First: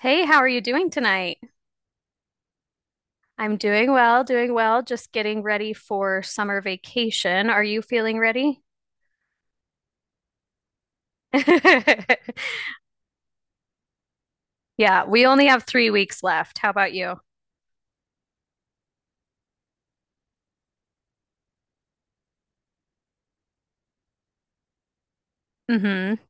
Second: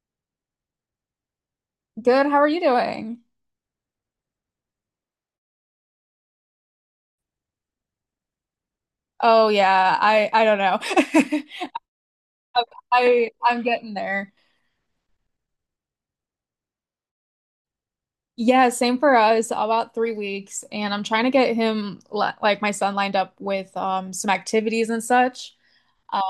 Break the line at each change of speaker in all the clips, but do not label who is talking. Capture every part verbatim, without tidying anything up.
Hey, how are you doing tonight?
Good. How are you doing?
I'm doing well, doing well, just getting ready for summer vacation. Are you feeling ready?
Oh yeah, I I don't know. I I- I'm getting there.
Yeah, we only have three weeks left. How about you?
Yeah, same for us. About three weeks, and I'm trying to get him li- like my son lined up with um some activities and such.
Mm-hmm.
um,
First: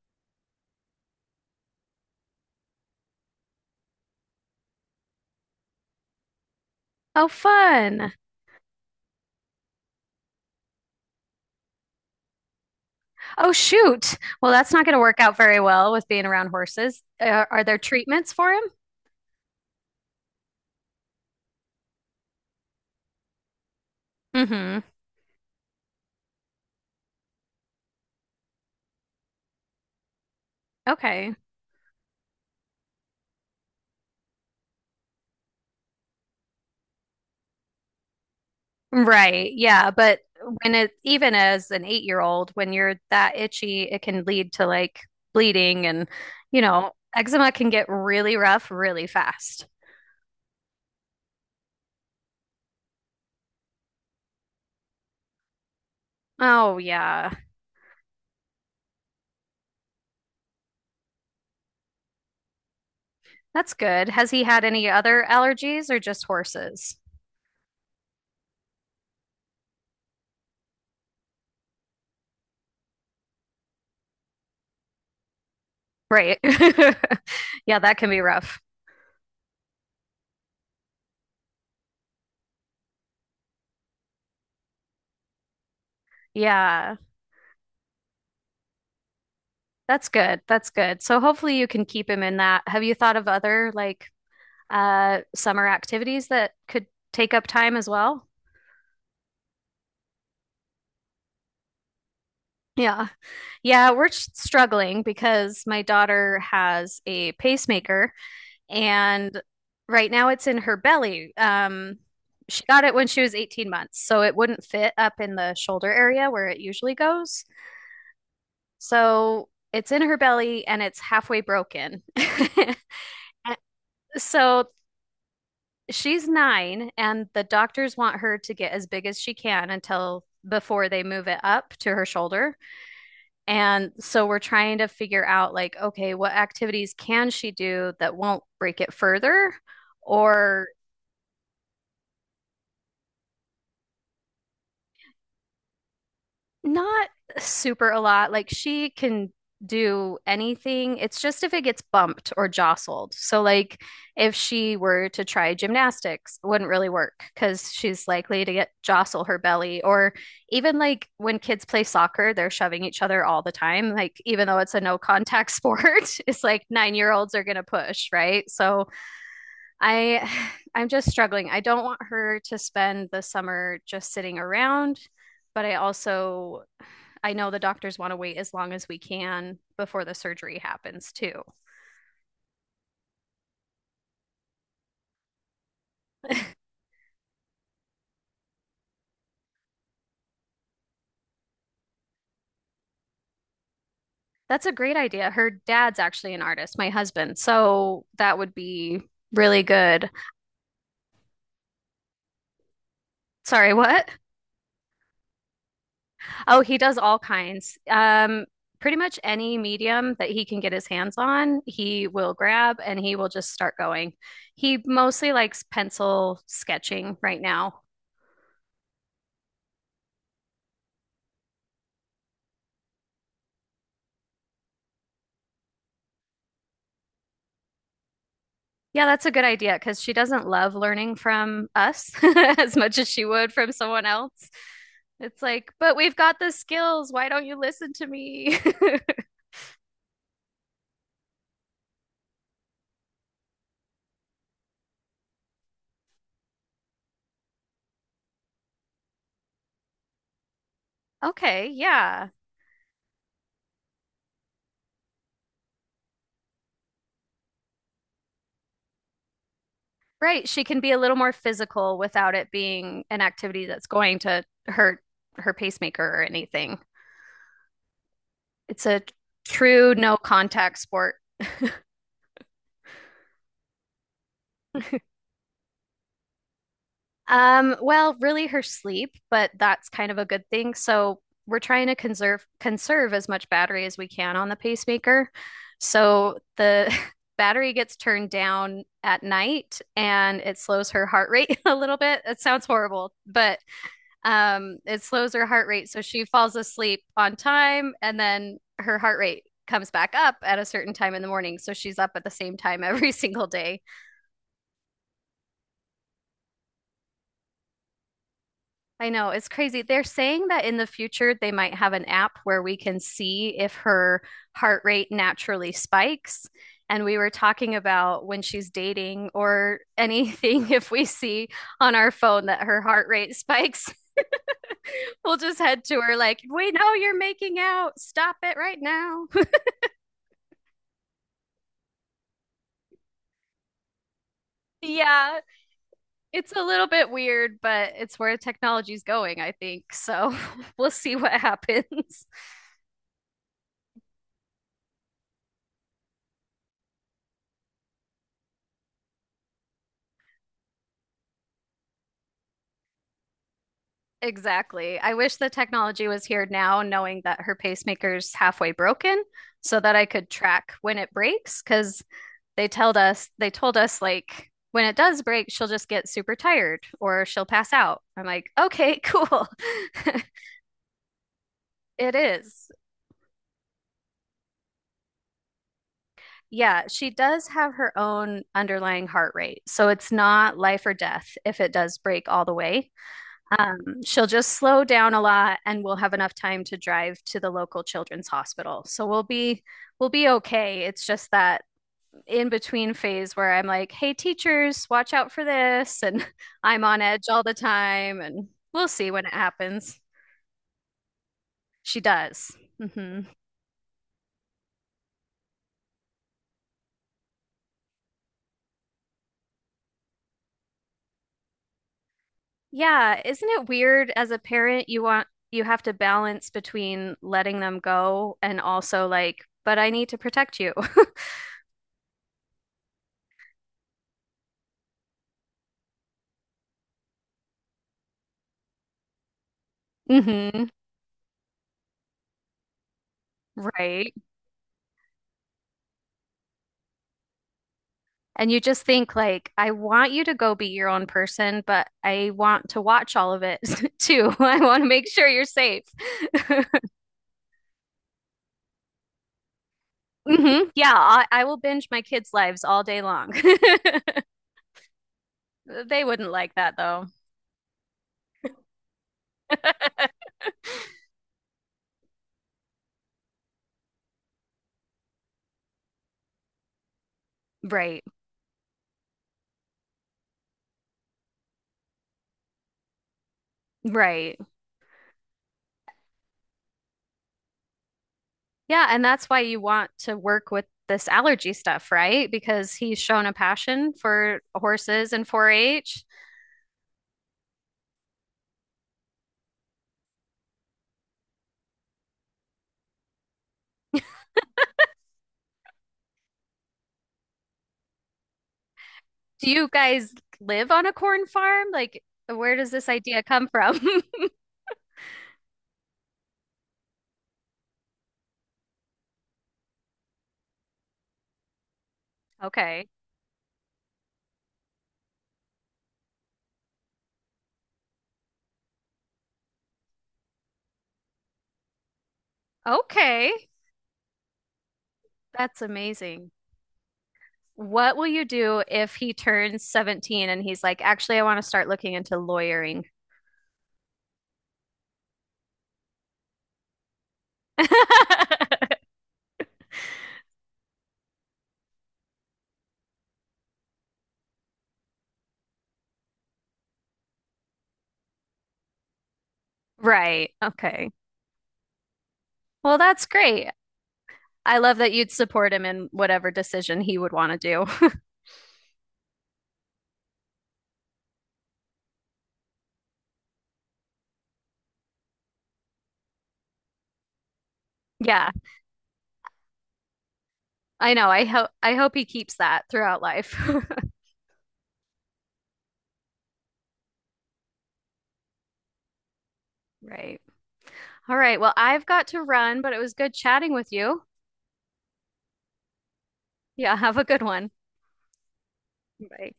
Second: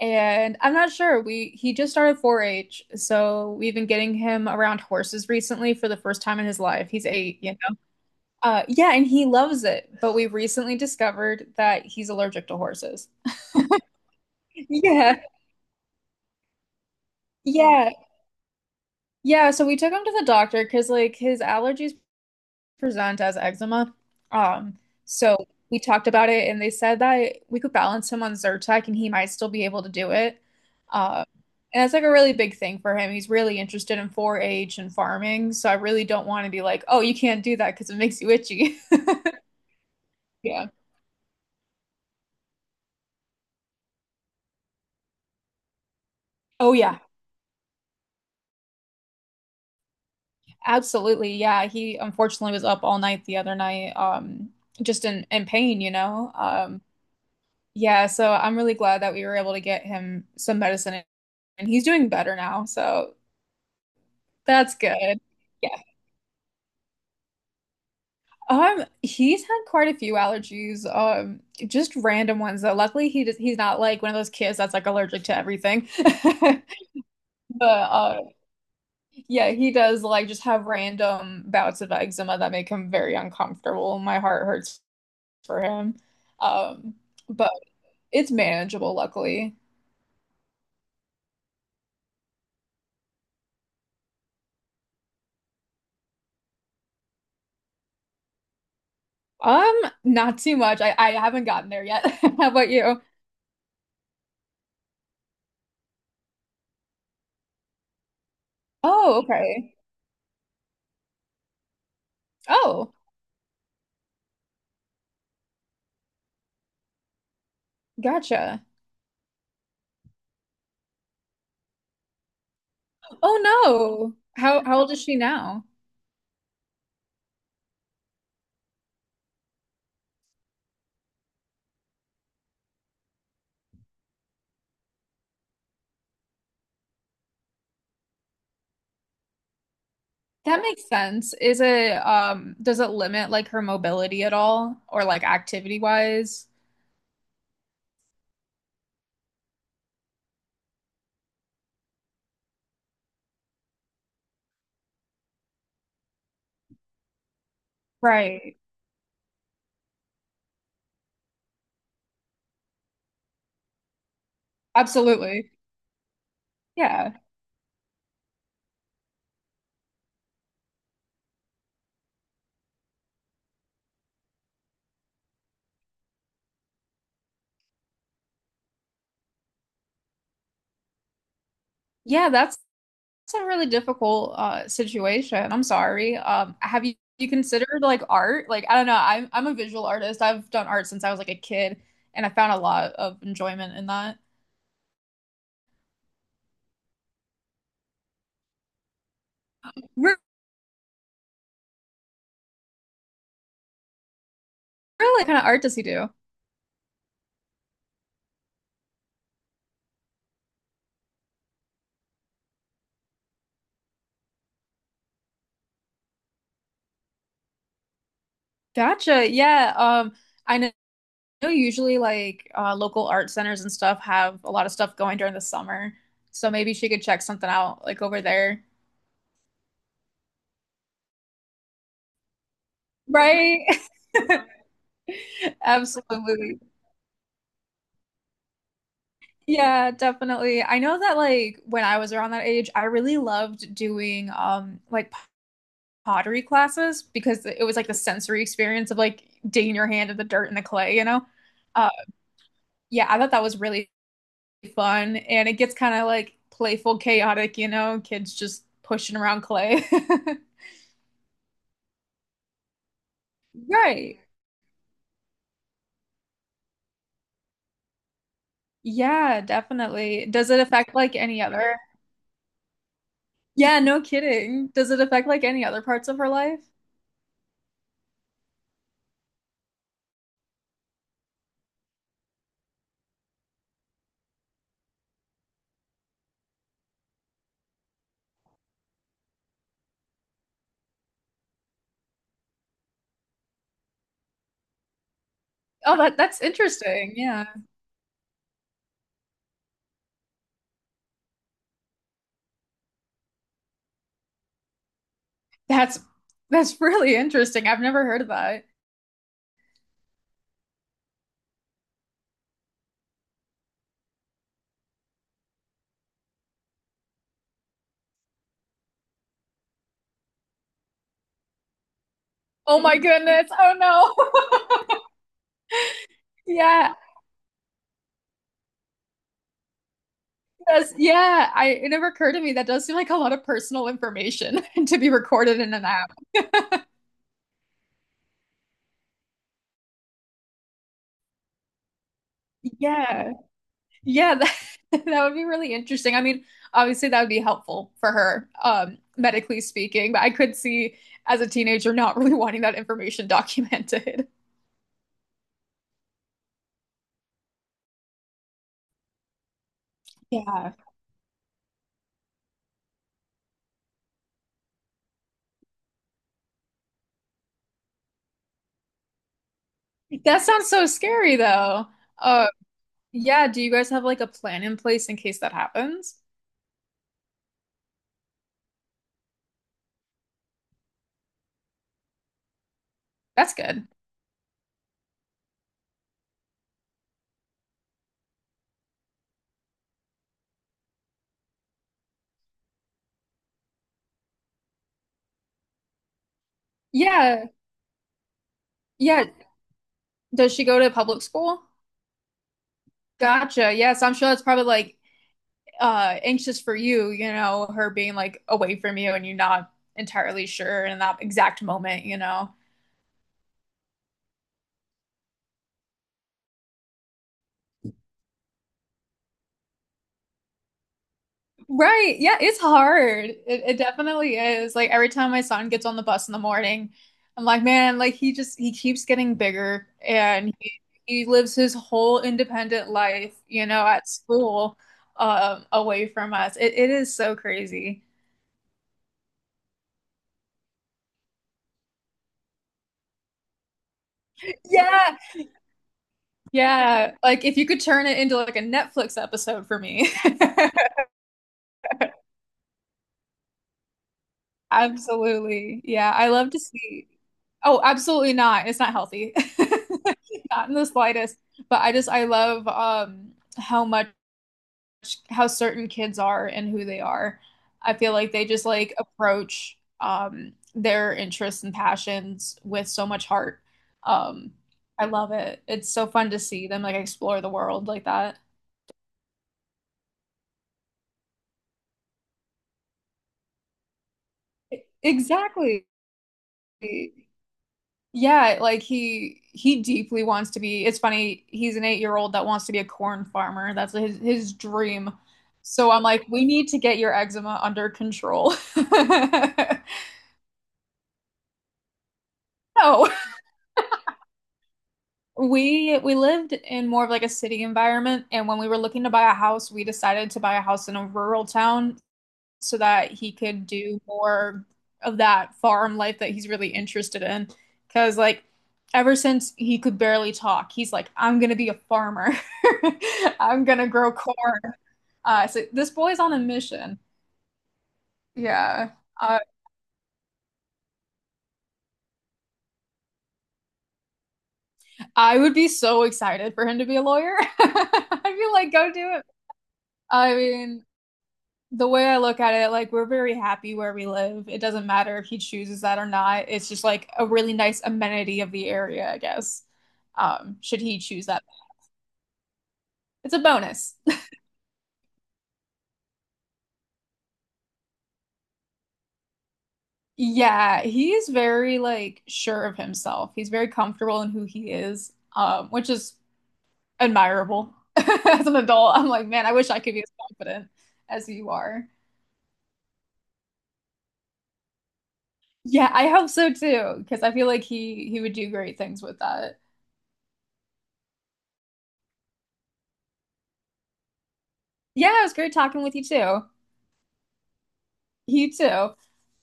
And I'm not sure. We He just started four-H, so we've been getting him around horses recently for the first time in his life. He's
Oh,
eight, you know.
fun.
Uh, yeah, and he loves it. But we recently discovered that he's allergic to horses.
Oh, shoot. Well, that's not going to
Yeah,
work out very well with being around horses. Are, are there
yeah.
treatments for him?
Yeah, so we took him to the doctor because like his allergies present as eczema. Um,
Mm-hmm.
so we talked about it and they said that we could balance him on Zyrtec and he might still be able to do it. Uh,
Okay.
and that's like a really big thing for him. He's really interested in four-H and farming, so I really don't want to be like, "Oh, you can't do that because it makes you itchy."
Right. Yeah. But
Yeah.
when it, even as an eight year old, when you're that itchy, it can lead to like bleeding and, you
Oh
know,
yeah,
eczema can get really rough really fast.
absolutely. Yeah, he unfortunately was up all night the other night, um, just in in pain, you know.
Oh,
Um,
yeah.
Yeah, so I'm really glad that we were able to get him some medicine and he's doing better now. So
That's good. Has he had
that's
any
good.
other
Yeah.
allergies or just horses?
Um, he's had quite a few allergies, um, just random ones though. Luckily he does, he's not like one of those kids that's like allergic to everything.
Right.
But
Yeah. That can
uh,
be rough.
yeah, he does like just have random bouts of eczema that make him very uncomfortable. My heart hurts for him. Um,
Yeah.
but it's manageable, luckily.
That's good. That's good. So hopefully you can keep him in that. Have you thought of other like uh summer activities that could take up time as well?
Um, Not too much. I, I haven't gotten there yet. How about you?
Yeah. Yeah, we're struggling because my daughter has a pacemaker,
Oh,
and
okay.
right now it's in her belly. Um, she got
Oh,
it when she was eighteen months, so it wouldn't fit up in the shoulder area where it usually goes.
gotcha.
So it's in her belly and it's halfway broken.
Oh no. How
So
how old is she now?
she's nine, and the doctors want her to get as big as she can until before they move it up to her shoulder. And so we're trying to figure out like, okay, what activities can she do that won't break it further
That
or
makes sense. Is it um does it limit like her mobility at all, or like activity wise?
not super a lot. Like she can do anything. It's just if it gets bumped or jostled. So like if she were to try gymnastics, it wouldn't really work because she's likely to
Right.
get jostle her belly, or even like when kids play soccer, they're shoving each other all the time. Like even though it's a no contact
Absolutely.
sport, it's like
Yeah.
nine-year-olds are going to push, right? So I I'm just struggling. I don't want her to spend the summer just sitting around, but I also I know the doctors want to wait as long as we can before the surgery happens too.
Yeah, that's, that's a really difficult uh situation. I'm sorry. Um have you, you considered like art? Like I don't know. I'm I'm a visual artist. I've done art since I was like a kid and I found a lot of enjoyment in that.
That's a great idea. Her dad's actually an artist, my husband. So that would be really good.
Re-
Sorry, what?
Really? What kind of art does he do?
Oh, he does all kinds. Um pretty much any medium that he can get his hands on, he will grab and he will just start going. He mostly likes pencil sketching right now.
Gotcha. Yeah. Um, I know know usually like uh, local art centers and stuff have a lot of stuff going during the summer. So maybe she could check something out like over there.
Yeah, that's a good idea because she doesn't love learning from us as much as she would
Right.
from someone else. It's like, but we've got the
Absolutely.
skills. Why don't you listen to me?
Yeah, definitely. I know that like when I was around that age, I really loved doing um like pottery classes because it was like the sensory experience of like digging your hand in the dirt and the clay, you know?
Okay,
Uh
yeah.
yeah, I thought that was really fun and it gets kind of like playful, chaotic, you know, kids just pushing around clay.
Right. She can be a little more physical without it being an activity that's
Right.
going to hurt her pacemaker or anything. It's a
Yeah,
true no
definitely. Does it
contact
affect like
sport.
any other? Yeah, no kidding. Does it affect like any other parts of her life?
Um, well, really her sleep, but that's kind of a good thing. So we're trying to conserve conserve as much battery as we can on the pacemaker. So the battery gets turned down at night and it slows her heart rate a little bit. It sounds horrible, but um it slows her heart rate
Oh,
so
that
she
that's
falls asleep
interesting.
on
Yeah.
time and then her heart rate comes back up at a certain time in the morning. So she's up at the same time every single day.
That's that's really interesting. I've never heard of that.
I know, it's crazy. They're saying that in the future they might have an app where we can see if her heart rate naturally spikes. And we were talking about when she's dating or anything, if we see on our phone that
Oh
her
my
heart rate
goodness. Oh
spikes,
no.
we'll just head to her like, we
Yeah.
know you're making out. Stop it right now.
That's, yeah, I it never occurred to me that does seem like a lot of personal information to be
Yeah,
recorded in an app.
it's a little bit weird, but it's where technology's going, I think. So we'll see what happens.
Yeah. Yeah, that, that would be really interesting. I mean, obviously that would be helpful for her, um, medically speaking, but I could see as a teenager not really wanting that information documented.
Exactly. I wish the technology was here now, knowing that her pacemaker's halfway broken, so that I could
Yeah.
track when it breaks. Because they told us, they told us like when it does break, she'll just get super tired or she'll pass out. I'm like, okay, cool.
That sounds so scary though.
It
Uh,
is.
yeah, do you guys have like a plan in place in case that happens?
Yeah, she does have her own underlying heart rate, so it's not life or death if it does break all the way.
That's good.
Um, she'll just slow down a lot and we'll have enough time to drive to the local children's hospital. So we'll be we'll be okay. It's just that in between phase where I'm like, "Hey teachers, watch out for this," and I'm on edge
Yeah.
all the time and we'll see
Yeah.
when it happens.
Does she go to public school?
She does. Hmm.
Gotcha. Yes, I'm sure that's probably like uh anxious for you, you know, her being like away from you and you not entirely sure in that exact moment, you know.
Yeah, isn't it weird as a parent you want you have to balance between letting them go and also like, but I need to protect you.
Right. Yeah, it's hard. It, it definitely is. Like every time my son gets on the bus in the morning, I'm like, man, like he just he keeps getting bigger and
Hmm.
he, he lives his whole independent life, you know, at
Right.
school, um, away from us. It it is so crazy.
And you just think like, I want you to go be your own person, but I want to watch all of it too. I want to make
Yeah.
sure you're safe.
Yeah. Like if you could turn it into like a Netflix episode for me.
Hmm. Yeah, I, I will binge my kids' lives all day long.
Absolutely.
They
Yeah, I
wouldn't
love to
like that
see.
though.
Oh, absolutely not. It's not healthy. Not in the slightest. But I just I love um how much how certain kids are and who they are. I
Right,
feel like they just like approach um their interests and passions with so much heart.
right.
Um I love it. It's so fun to see them like explore the world like that.
Yeah, and that's why you want to work with this allergy stuff, right? Because he's shown a passion for horses and
Exactly.
four-H.
Yeah, like he he deeply wants to be. It's funny, he's an eight-year-old that wants to be a corn farmer. That's his his dream. So I'm like, we need to get your eczema under control.
Do you guys live on a corn farm? Like, where does this
No,
idea come from?
we we lived in more of like a city environment, and when we were looking to buy a house, we decided to buy a house in a rural town so
Okay.
that he could do more of that farm life that he's really interested in. Because, like, ever since he could barely talk, he's like, I'm gonna be a farmer.
Okay,
I'm gonna grow corn. Uh, so
that's
this boy's on
amazing.
a mission.
What will you do
Yeah.
if he
Uh,
turns seventeen and he's like, actually, I want to start looking into lawyering?
I would be so excited for him to be a lawyer. I'd be like, go do it. I mean, the way I look at it, like we're very happy where we live. It doesn't matter if he chooses that or not. It's just like a really nice amenity of the area, I guess.
Right.
Um, should
Okay.
he choose that?
Well, that's
It's a
great.
bonus.
I love that you'd support him in whatever decision he would want to do.
Yeah, he is very like sure of himself. He's very comfortable in who he is, um, which is admirable.
Yeah,
As an adult, I'm like, man, I wish I could be as confident
I know.
as
I
you
hope I
are.
hope he keeps that throughout life.
Yeah, I hope so too, because I feel like he he would do great things with that.
Right. All right. Well, I've got to run, but it was good chatting with you.
Yeah, it was great talking with you too.
Yeah, have a good one.
You too.
Bye.